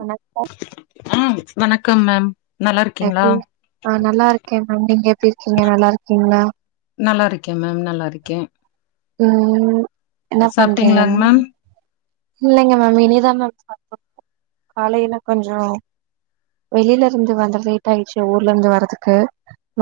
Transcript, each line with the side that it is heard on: right: வண
left: ஆஹ் வணக்கம் மேம் நல்லா இருக்கீங்களா
right: எப்டி ஆஹ் நல்லா இருக்கே மேம் நீங்க எப் டி இருக்கீங்க நல்லா இருக்கீங்களா
left: நல்லா இருக்கே மேம் நல்லா இருக்கே
right: உம்
left: சாப்ட்டீங்ளாங் மேம்
right: இல்லைங்க மேம் இனிதா மேம் சாப்டுனு காலைல கொஞ்சோ வெளியில இருந்து வந்து லேட் ஆயிடுச்சு ஊர்ல இருந்து வர்றதுக்கு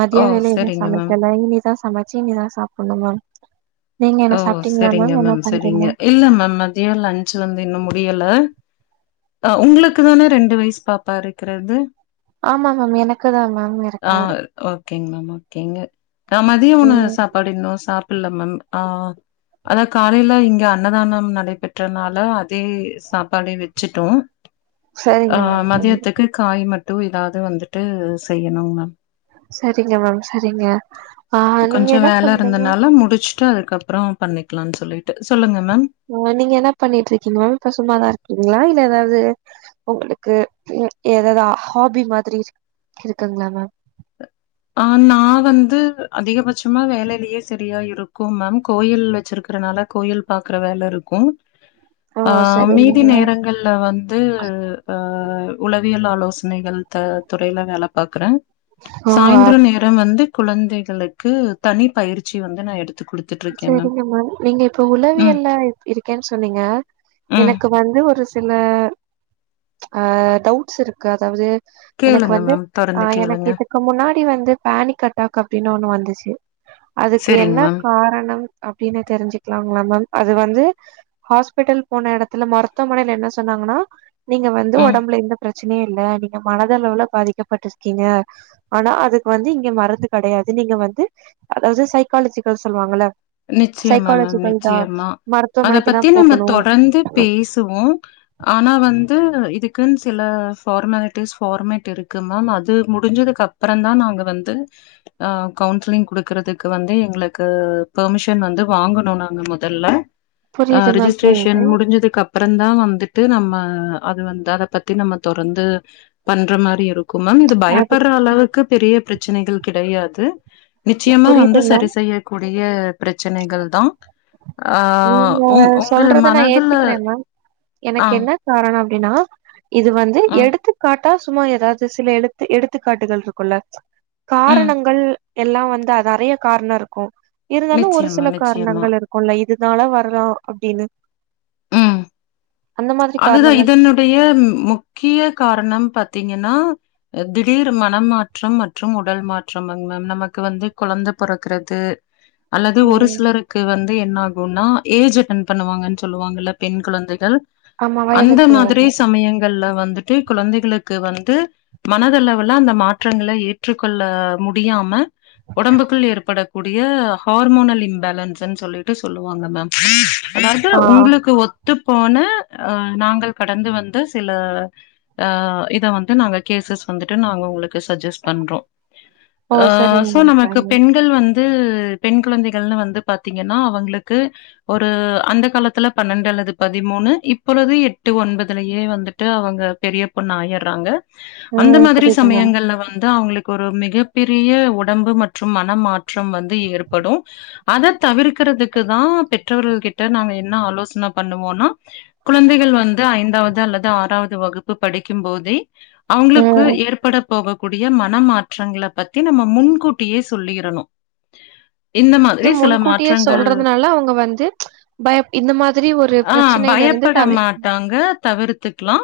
right: மதிய
left: ஓ
right: வேலை இன்னு
left: சரிங்க மேம்
right: சமைக்கல இனிமேதா சமைச்சு இனிதா சாப் பணு மேம் நீங்க என்ன
left: ஓ
right: சாப்ட்டீங்களா
left: சரிங்க
right: என்ன
left: மேம்
right: பண்றீங்க
left: சரிங்க இல்ல மேம் மதியோ லன் ச் வந்து இன்னு முடியல ஆ உங்களுக்கு தான ரெண்டு வயசு பாப்பா இருக்றது
right: ஆமா மேம் எனக்குதா மேம்
left: ஆ
right: இருக்காரு
left: ஓகேங்க மேம் ஓகேங்க ஆ மதியோ உன சாப்பாடு இன்னு சாப் ப்புட்லா மேம் ஆஹ் ஆனா காலையில இங்க அன்னதானம் நடைபெற்றனால அதே சாப்பாடே வச்சுட்டோ
right: சரிங்க
left: ஆஹ்
right: மேம் சரி
left: மதியத்துக்கு காய் மட் டு ஏதாது வந்துட்டு செய்யணுங் மேம்
right: சரிங்க மேம் சரிங்க ஆஹ் நீங்க என்ன பண்றீங்க
left: ட்டு அதுகப்றோ பண்ணிக்லான் சொல்லிட்டு சொல்லுங்க மேம்
right: ஆஹ் நீங்க என்ன பண்ணிட்டு இருக்கீங்க மேம் இப்ப சும்மாதா இருக்கீங்ளா இல்ல அதாவது உங்களுக்கு அ ஏதாவது ஹாபி மாதிரி இருக்குங்களா மேம்
left: அஹ் நா வந்து அதிகபட்சமா வேலையிலயே சரியா இருக்கு மேம் கோயில் வச்சிருக்றனால கோயில் பாக்ற வேல இருக்கும்
right: ஓ
left: ஆஹ்
right: சரிங்க
left: மீதி
right: மேம்
left: நேரங்கள்ல வந்து அஹ் அ உளவியல் ஆலோசனைகள் த துறையில வேல பாக்குறே
right: ஓ
left: சாய்ந்தரோ
right: அப்
left: நேரம் வந்து குழந்தைகளுக்கு தனி பயிற்சி வந்து நா எடுத்
right: சரிங்க மேம் நீங்க இப்ப
left: ம்
right: உளவியல்ல இருக்கேன்னு சொன்னீங்க
left: ம்
right: எனக்கு வந்து ஒரு சில ஆ டவுட்ஸ் இருக்கு அதாவது எனக்கு
left: கேளுங்க
right: வந்து
left: மேம் தொடர்ந்து
right: ஆ எனக்கு
left: கேளுங்க
right: இதுக்கு முன்னாடி வந்து பானிக் அட்டாக் அப்டின்னு ஒண்ணு வந்துச் சேரி
left: சரிங்க மேம்
right: காரணம் அப்டின்னு தெரிஞ்சுக்கலாங்ளா மேம் அது வந்து ஹாஸ்பிட்டல் போன இடத்துல மருத்துவமனைல என்ன சொன்னாங்கனா நீங்க வந்து
left: ம்
right: உடம்புல எந்த பிரச்சன இல்ல நீங்க மனதளவுல பாதிக்கப்பட்டிருக்கீங்க ஆனா அதுக்கு வந்து இங்க மருந்து கிடையாது நீங்க வந்து அதாவது சைக்காலஜி அ சொல்லுவாங்கல
left: நிச்சயமா மேம் நிச்சயமா அத
right: மருத்துவமனைக்கு தா
left: பத்தி நம்ம
right: போகணு
left: தொடர்ந்து பேசுவோ ஆனா வந்து த்து இதுக்குன் சில ஃபார்மாலிட்டிஸ் ஃபார்மேட் இருக்கு மேம் அது முடிஞ்சதுக்கு அப்பறதா நாங்க வந்து ஹ கவுன்சிலிங் குடுக்கறதுக்கு வந்து எங்களுக்கு பெர்மிஷன் வந்து வாங்கணு நாங்க முதல்ல ஆ
right: புரியுது மேம்
left: ரிஜிஸ்ட்ரேஷன்
right: புரியுது
left: முடிஞ்சதுக்கு அப்பறம் தா வந்து இது நம்ம அது வந்து அத பத்தி நம்ம தொடர்ந்து பண்ற மாரி இருக்கும் மேம் இது
right: அது
left: பயப்படுற அளவுக்கு பெரிய பிரச்ச பிரச்சனைகள் கிடையாது நிச்சயமா வந்து
right: புரியுது மேம்
left: சரி செய்யக்கூடிய பிரச்சனைகள் தா ஆ
right: நீங்க
left: உங் உங்கள்
right: சொல்றத நா
left: மனதுல ஆ
right: அப்டினா இது வந்து
left: ம்
right: எடுத்துக்காட்டு தா சும்மா எதாவது சில எடுத்து எடுத்துக்காட்டுகள் இருக்குள்ள
left: ம்
right: காரணங்கள் எல்லா வந்து அது நிறைய காரணம் இருக்கும் இருந்தாலு ஒரு
left: நிச்சயமா
right: சில
left: நிச்சயமா
right: காரணங்கள் இருக்குல இதுனால வரலா அப்டின்னு
left: ம்
right: அந்த மாதிரி
left: அதுதா
right: காரணங்கள்
left: இதனுடைய முக்கிய காரணம் பத் வந்தீங்கன்னா திடீர் மனமாற்றம் மற்றும் உடல் மாற்றம் மேம் நமக்கு வந்து குழந்தை பிறக்கறது அல்லது ஒரு
right: ம்
left: சிலருக்கு வந் என்ன ஆகும்னா ஏஜ் அட்டென் பண்ணுவாங்க சொல்லுவாங்க பெண் குழந்தைகள்
right: ஆமா
left: அந்த
right: வயதிற்கு வயது
left: மாதிரி சமயங் கல்ல வந்துட்டு குழந்தைகளுக்கு வந்து மனதளவுல அந்த மாற்றங்கள ஏற்றுக்கொள்ள முடியாம ஒடம்புக்குள் ஏற்படக் கூடிய ஹார்மோனல் இம்பேலன்ஸ்ன் சொல்லிட்டு சொல்லுவாங்க மேம் அதாவது
right: ஆ
left: உங்களுக்கு ஒத் ஒத்து போன அ நாங்கள் கடந்து வந்து சில ஆ இத வந்து நாங்க கேசஸ் வந்துட்டு நாங்க உங்களுக் சஜஸ்ட் பண்றோ
right: ஓ சரிங்க
left: சோ
right: மேம்
left: நமக்கு
right: சரிங்க
left: பெண்கள் வந் து பெண் குழந்தைகள்னு வந்து பாத்தீங்கன்னா அவங்களுக்கு ஒரு அந்த காலத்துல பன்னெண்டு அல்லது பதிமூணு இ ப்பொழுது எட்டு ஒன்பதுலயே வந்துட்டு அவங்க பெரிய பொண்ணா ஆயிறாங்க அந்த
right: ம்
left: மாதிரி
right: புரியுது மேம்
left: சமயங்கள்ல வந்து அவங்களுக் ஒரு மிகப்பெரிய உடம்பு மற்றும் மனமாற்றம் வந்து ஏற்படு அத தவிர்க்கறதுக்கு தா பெற்றவர்கள் கிட்ட நாங்க என்ன ஆலோசன பண்ணுவோனா குழந்தைகள் வந்து ஐந்தாவது அல்லது ஆறாவது வகுப் பு படிக்கும் போதே அவங்களுக்கு
right: ம்
left: ஏற்பட போகக்கூடிய மனமாற்றங்கள பத்தி நம்ம முன்கூட்டியே சொல்லிரணு
right: அது முன்கூட்டியே சொல்றதுனால அவங்க வந்து பய இந்த மாதிரி ஒரு பிரச்சனையில இருந்து
left: ப்ட
right: தவிர்
left: மாட்டாங்க தவிர்த்துக்கலா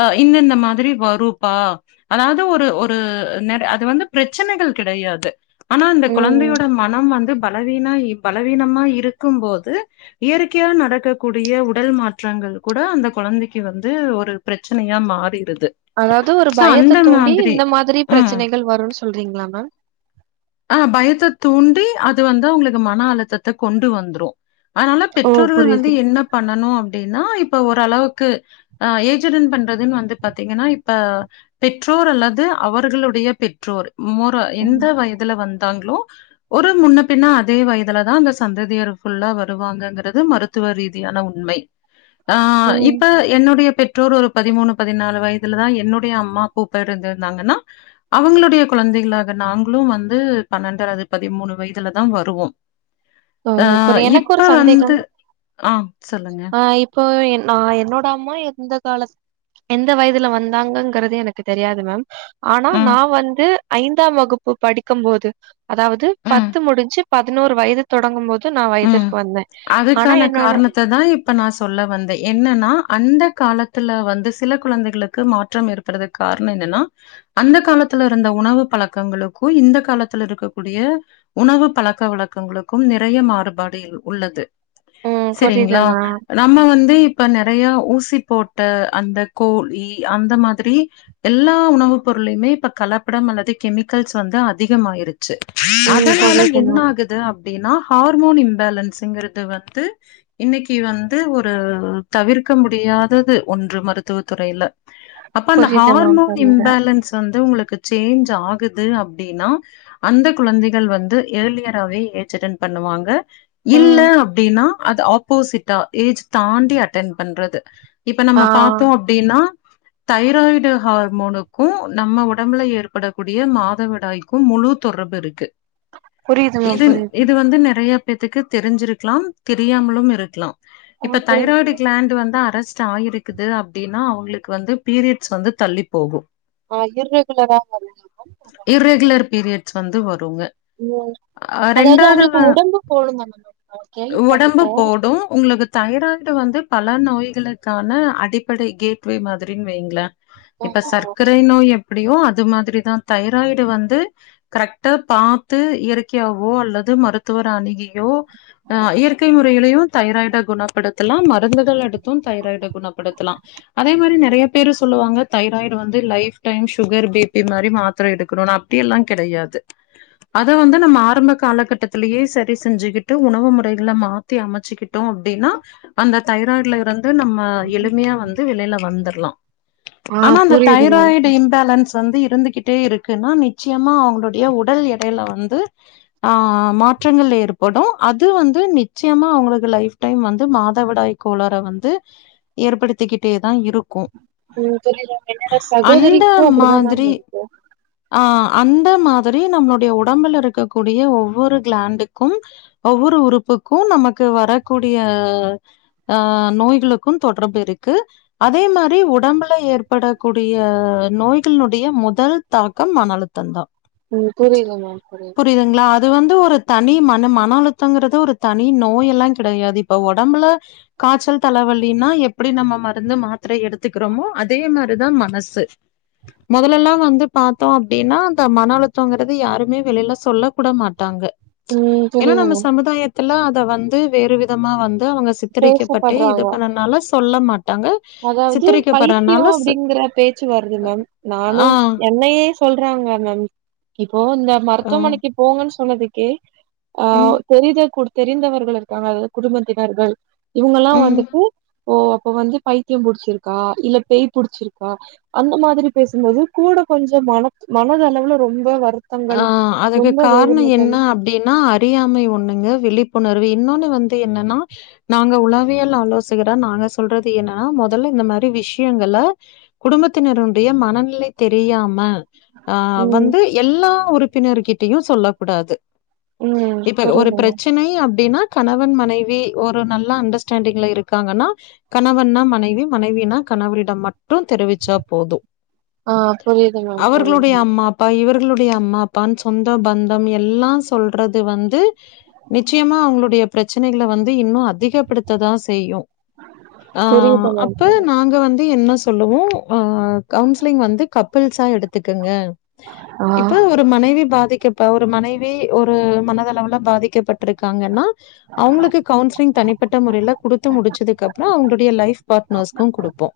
left: அஹ் இந்தந்த மாதிரி வருப்பா அதாவது ஒரு ஒரு ந அது வந்து பிரச்சனைகள் கெடையாது ஆனா இந்த
right: ம்
left: குழந்தையோட மனம் வந்து பலவீனா பலவீனமா இருக்கும் போது இயற்கையா நடக்கக்கூடிய உடல் மாற் ற்றங்கள் கூட அந்த குழந்தைக்கு வந்து ஒரு பிரச்சனையா மாறிறு
right: அதாவது ஒரு பயத்த தூண்டி இந்த மாதிரி
left: ம்.
right: பிரச்சனைகள் வருனு சொல்றீங்களா மேம்
left: அஹ் பயத்த தூண்டி அது வந்து அவங்களுக்கு மன அழுத்தத்த கொண்டு வந்துரும் அதனால
right: ஓ
left: பெற்றோர்கள் வந்து
right: புரியுது
left: என்ன பண்ணனு அப்டின்னா இப்ப ஓரளவுக்கு அ ஏஜ் அட்டன் பண்றதுன் வந்து பாத்தீங்கன்னா இப்ப பெற்றோர் அல்லது அவர்களுடைய பெற்றோர் முற எந்த
right: ம்
left: வயது ந்தாங்களோ ஒரு முன்ன பின்ன அதே வயதுலதா அந்த சந்ததியர் ஃபுல்லா வருவாங்கங்கிறது மருத்துவ ரீதியான உண்மை ஆஹ்
right: ம்
left: இப்ப என்னுடைய பெ றோர் ஒரு பதிமூணு பதினாலு வயதுல தா என்னுடைய அம்மா பூ பெயர்ந்துருந்தாங்கன்னா அவங்களுடைய குழந்தைகளாக நாங்களு வந் து பன்னெண்டு அல்லது பதிமூணு வயதுலதா வருவோம்
right: ஓ
left: அஹ்
right: புரி எனக்கு ஒரு
left: இப்ப வந்து
right: சந்தேகம்
left: ஆஹ் சொல்லுங்க
right: ஆ இப்போ நா என்னோட அம்மா எந்த கால எந்த வயதுல வந்தாங்கங்கிறது எனக்கு தெரியாது மேம் ஆனா
left: ம்,
right: நா வந்து ஐந்தாம் வகுப்பு படிக்கும் போது அதாவது
left: ம்,
right: பத்து முடிஞ்சு பதினோரு வயது தொடங்கும் போது
left: உம் அதுக்கான காரணத்த தா இப்ப நா சொல்ல வந்தே என்னன்னா அந்த காலத்துல வந்து சில கொழந்தைகளுக்கு மாற்றம் ஏற்படுறதுக்கு காரணோ என்னன்னா அந்த காலத்துல இருந்த உணவு பழக்கங்களுக்கோ இந்த காலத்துல இருக்கக்கூடிய உணவு பழக்க வழக்கங்களுக்கும் நெறைய மாறு பாடியில் உள்ளது
right: ம் புரியுது
left: சேரிங்களா
right: மேம்.
left: நம்ம வந்து இப்ப நெறைய ஊசி போட்ட அந்த கோழி அந்த மாதிரி எல்லா உணவு பொருளுமே இப்ப கலப்படம் அல்லது கெமிக்கல்ஸ் வந்து அதிகமாயிருக் சி
right: ம்
left: அதனால
right: புரியுது
left: என்ன
right: மேம்.
left: ஆகுது அப் டினா ஹார் ஹார்மோன் இம்பேலன்ஸ்ங்கறது வந்து இன்னைக்கு வந்து ஒரு தவிர்க்க முடியாதது ஒன்று மருத்துவ துறைல அப்ப அந்த
right: புரியுது மேம்,
left: ஹார்மோன்
right: புரியுது.
left: இம்பேலன்ஸ் வந்து உங்களுக்கு சேஞ்ச் ஆகுது அப்டின்னா அந்த குழந்தைகள் வந்து ஏர்லியரவே ஏஜ் அட்டென்ட் பண்ணுவாங்க இல்ல
right: ம்.
left: அப்டின்னா அது ஆப்போசிட்டா ஏஜ் தாண்டி அட்டென்ட் பண்றது இப்ப
right: ஆ
left: நம்ம பாத்தோம் அப்டின்னா தைராய்டு ஹார்மோனுக்கும் நம்ம உடம்பு ஏற்படக்கூடிய மாதவிடாய்க்கும் முழு தொடர்பு இருக்கு
right: புரியுது மேம்,
left: இது
right: புரியுது.
left: இது வந்து நெறய பேத்துக்கு தெரிஞ்சிருக்கலாம் தெரியாமலும் இருக்கலாம்
right: ஆ
left: இப்ப
right: புரியுது.
left: தைராய்டு கிலாண்ட் வந்து அரஸ் ட் ஆயிருக்கது அப்டின்னா அவுங்களுக்கு வந்து பீரியட்ஸ் வந்து தள்ளி போகோ
right: ஆஹ் இர்ரெகுலரா வந்துச்சு மேம் என் தங்கச்சிக்கு
left: இர்ரெகுலர் பீரியட்ஸ் வந்து வர்
right: உ அதாவது அவுங்களுக்கு உடம்பு போடும் தான மேம் நான்
left: உடம்பு
right: கேள்விப்பட்டுருக்கேன்.
left: போடும் உங்களுக்கு தைராய்டு வந்து பல நோய்களுக்கான அடிப்படை கேட்வே மாதிரின்னு வெயுங்களேன்
right: ஆ
left: இப்ப சர்க்கரை நோய் எப்டியோ அது மாதிரிதா தைராய்டு வந்து கரெக்டா பாத்து இயற்கையாவோ அல்லது மருத்துவர் அணிகி யோ அஹ் இயற்கை முறையிலயு தைராய்ட குணப்படுத்தலாம் மருந்துகள் எடுத்தும் தைராய்ட குணப்படுத்தலா அதே மாரி நெறைய பேர் சொல்லுவாங்க தைராய்டு வந்து லைப் டைம் சுகர் பீபி மாரி மாத்திர எடுக்கணும் அப்டியெல்லா கெடயாது அத வந்து நம்ம ஆரம்ப காலகட்டத்திலயே சரி செய் செஞ்சுக்கிட்டு உணவு முறைகளை மாத்தி அமைச்சுக்கிட்டோம் அப்டின்னா அந்த தைராய்ட்ல இருந் து நம்ம எளிமையா வந்து வெளியில வந்துட்லா
right: ஆ
left: ஆனா அந்த
right: புரியுது மேம்.
left: தைராய்டு இன்பேலன்ஸ் வந்து இருந்துகிட்டே இருக்கன்னா நிச்சயமா அவுங்களுடைய உடல் எடையில வந்து ஆஹ் மாற்றங்கள் ஏற்ப படோ அது வந்து நிச்சயமா அவுங்களுக்கு லைஃ டைம் வந்து மாதவிடாய் கோளற வந்து ஏற்படுத்திக்கிட்டே தா இருக்கோ
right: உம் பரியுது மேம் என்னோட சகோதரிக்கும் அப்டிதா மேம்
left: மாதிரி
right: இருக்கு
left: ஆ அந்த மாதிரி நம்மளுடைய உடம்பில் இருக்கக்கூடிய ஒவ்வொரு கிளாண்டு க்கும் ஒவ்வொரு உறுப்புக்கும் நமக்கு வரக்கூடிய ஆஹ் நோய்களுக்கும் தொடர்பு இருக்கு அதே மாரி உடம்புல ஏற்படக்கூடிய நோய்களுடைய முதல் தாக்கம் மன அழுத்தம் தா
right: உம் புரியுது மேம் புரியுது
left: அது வந்து ஒரு தன் நீ மன மன அழுத்தங்கறது ஒரு தனி நோய் எல்லாங் கெடயாது இப்ப ஒடம்புல காய்ச்சல் தலைவலின்னா எப்பிடி நம்ம மருந்து மாத்திரை எடுத்துக்கறோமோ அதே மாரிதா மனசு மொதலெல்லா வந்து பாத்தோ அப்டின்னா அந்த மன அழுத்தங்கறது யாருமே வெளில சொல்ல கூட மாட்டாங்க
right: ம்
left: ஏன்னா
right: புரியுது
left: நம்ம சமுதாய த்தில அத வந்து வேறு விதமா வந் து அவங்க சித்தரிக்கப்பட்டே இது
right: பேசப்படுறாங்க
left: பண்ணனால சொல்ல மா
right: அதாவது பைத்தியோ
left: ஸ்
right: அப்டிங்கற பேச்சு வருது மேம்
left: ஆ,
right: நானும் என்னையே சொல்றாங்க மேம் கி இப்போ இந்த
left: ஆ,
right: மருத்துவமனைக்கு போங்கன் ஸ் சொன்னதுக்கே ஆஹ்
left: ம்,
right: தெரிதே குடு தெரிந்தவர்கள் இருக்காங்க அதாவது குடும்பத்தினர்கள் இவுங்கெல்லா
left: ம்.
right: வந்துட்டு ஓ அப்ப வந்து பைத்தியம் புடிச்சிருக்கா இல்ல பேய் புடிச்சிருக்கா அந்த மாதிரி பேசும்போது கூட கொஞ்சம் மன மனதளவுல ரொம்ப வருத்
left: ஆ அதுக்கு கார்ணோ என்ன அப்டின்னா அறியாமை ஒண்ணுங்க விழிப்புணர் வு இன்னொன்னு வந்து என்னன்னா நாங்க உளவியல் ஆலோசகரா நாங்க சொல்றது என்னானா மொதல்ல இந்த மாரி விஷ்யங்கல குடும்பத்தினருடைய மனநிலை தெரியாம ஆ
right: ம்
left: வந்து எல் உறுப்பினர்கிட்டயு சொல்ல கூடாது
right: ம்
left: இப்ப ஒரு
right: புரியுது மேம்
left: பிரச்சினை அப்டின்னா கணவன் மனைவி ஒரு நல்ல அண்டர்ஸ்டாண்டிங்ல இருக்காங்கன்னா கணவன்னா மனைவி மனைவினா கணவரிடம் மட் டு தெரிவிச்சா போது
right: ஆ புரியுது மேம் புரியுது
left: அவர்களுடைய அம்மா அப்பா இவர் களுடைய அம்மா அப்பான் சொந்த பந்தம் எல்லா சொல்றது வந்து நிச்சயமா அவுங்களுடைய பிரச்சினைகள வந்து இன்னு அதிகப்படுத்ததா செய்யு ஆஹ்
right: புரியுது மேம்
left: அப்ப
right: புரியுது
left: நாங்க வ து என்ன சொல்லுவோ அ கவுன்சிலிங் வந்து கப்பிள்ஸா எடுத்துக்கங்க
right: ஆ
left: இப்ப ஒரு மனைவி பாதிக்கப் இப்ப ஒரு மனைவி ஒரு மனதளவுல பாதிக்கப்பட்டிருக்காங்கன்னா அவுங்குளுக்கு கவுன்சிலிங் தனிப்பட்ட முறையில குடுத்து முடிச்சதுக்கு அப்புறோ அவுங்களுடைய லைஃப் பாட்னர்சுக்கு குடுப்போ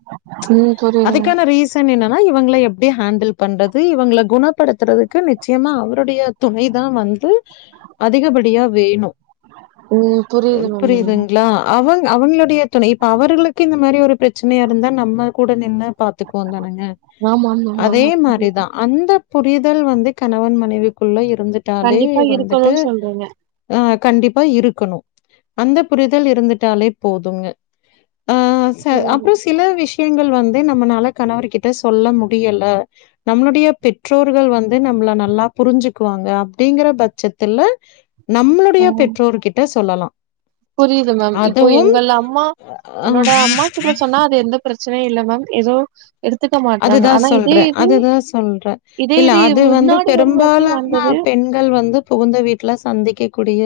right: ம் புரியுது மேம்
left: அதுக்கான ரீசன் என்ன ன இவங்கள எப்டி ஹேண்டில் பண்றது இவங்கள குணப் படுத்தறதுக்கு நிச்சயமா அவருடைய துணை தா வந்து அதிகபடியா வேணு
right: ம் புரியுது மேம்
left: புரியுதுங்ளா அவங் அவுங்களுடைய துணை இப்ப அவர்களுக்கு இந்த மாரி ஒரு பிரச்சனையா இருந்தா நம்ம கூட நின்னு பாத்துக்குவோந் தானுங்க
right: ஆமா ஆமா
left: அதே
right: ஆமா
left: மாரிதா அந்த புரிதல் வந்து கணவன் மனைவிக்குள்ள இர் இருந்துட்டாலே
right: கண்டிப்பா
left: வந்துட்டு
right: இருக்கணும்னு சொல்றீங்க
left: அ கண்டிப்பா இருக்கணு அந்த புரிதல் இருந்துட்டாலே போதுங்க ஆ ச
right: ம்
left: அப்றோ சில விஷயங்கள் வந் து நம்மனால கணவர் கிட்ட சொல்ல முடியல நம்மளுடைய பெற் றோர்கள் வந்து நம்மள நல்லா புரிஞ்சுக்குவாங்க அப்டிங்கற பட்சத்துல நம்மளுடைய
right: ம்.
left: பெற்றோர்கிட்ட சொல்லலா
right: புரியுது மேம் இப்போ எங்கள் அம்மா
left: அ
right: என்னோட அம்மா கிட்ட சொன்னா அது எந்த பிரச் ச்சன இல்ல மேம் எதோ
left: அதுதா சொல்றே அதுதா சொல்றே
right: இதே
left: இல்ல
right: இது
left: அது வந்து
right: முன்னாடி ஒரு வாட்டி
left: பெரும்பாலான
right: வந்தது
left: பெண்கள் வந்து புகுந்த வீட்ல சந்திக்க கூடிய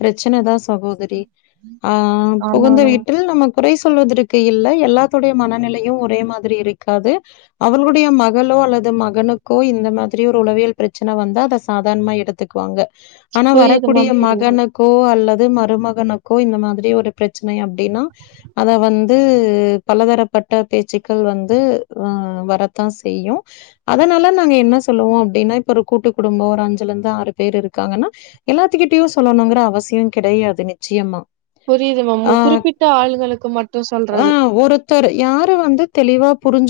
left: பிரச்சனதா சகோதரி ஆ
right: ஆமா
left: புகுந்த
right: மேம்
left: வீட்டில் நமக் குறை சொல்வதற்கு இல்லை எல்லாத்துடைய மனநிலையு ஒரே மாதிரி இருக் காது அவர்களுடைய மகளோ அல்லது மகனுக்கோ இந்த மாதிரி ஒரு உளவியல் பிரச்சனை வந்தா அத சாதாரணமா எடுத்துக்குவாங்க ஆனா
right: புரியுது
left: வரக்கூடிய
right: மேம் புரியுது
left: மகனுக்கோ அல்லது மருமகனுக்கோ இந்த மாதிரி ஒரு பிரச்சனை அப்டின்னா அத வந்து பலதரப்பட்ட பேச்சுக்கள் வந்து அ வரத்தா செய்யு அதனால நாங்க என்ன சொல்லுவோ அப்டின்னா இப்ப ஒரு கூட்டு குடும்ப ஒரு அஞ்சுல இருந்து ஆறு பேர் இருக்காங்கன்னா எல்லாத்துக்கிட்டயு சொல்லணுங்கிற அவசிய கெடையாது நிச்சயமா
right: புரியுது மேம்
left: ஆ
right: குறிப்பிட்ட ஆளுகளுக்கு மட்டு
left: ஆ
right: சொல்றது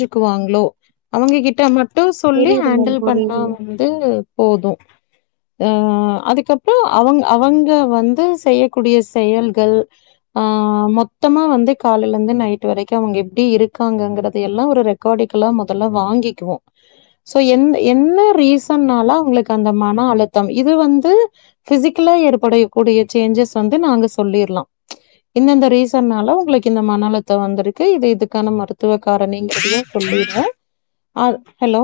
left: க்குவாங்ளோ அவங்க கிட்ட மட் டு சொல்லி
right: புரியுது மேம்
left: ஹேண்டில் பண்ணா
right: புரியுது
left: வந்து போது அ அதுக்கப்புற அவங் அவங்க வந்து செய்யக்கூடிய செயல்கள் ஆ மொத்தமா வந்து காலைல இருந்து நைட் வரைக்கு அவங்க எப்டி இருக்காங்கங்கறது எல்லா ஒரு ரெக்காடிகலா மொதல்ல வாங்கிக்குவோ சோ எந் என்ன ரீசன்னால அவங்களுக்கு அந்த மன அழுத்தம் இது வந்து ஃபிசிகலா ஏற்படக்கூடிய சேஞ்சஸ் வந்து நாங்க சொல்லிர்லா இந்தந்த ரீசன்னால உங்களுக்கு இந்த மன அழுத்த வந்திருக்கு இது இதுக்கான மருத்துவ காரணிங்கறதயு சொல்லிருவ ஆ ஹலோ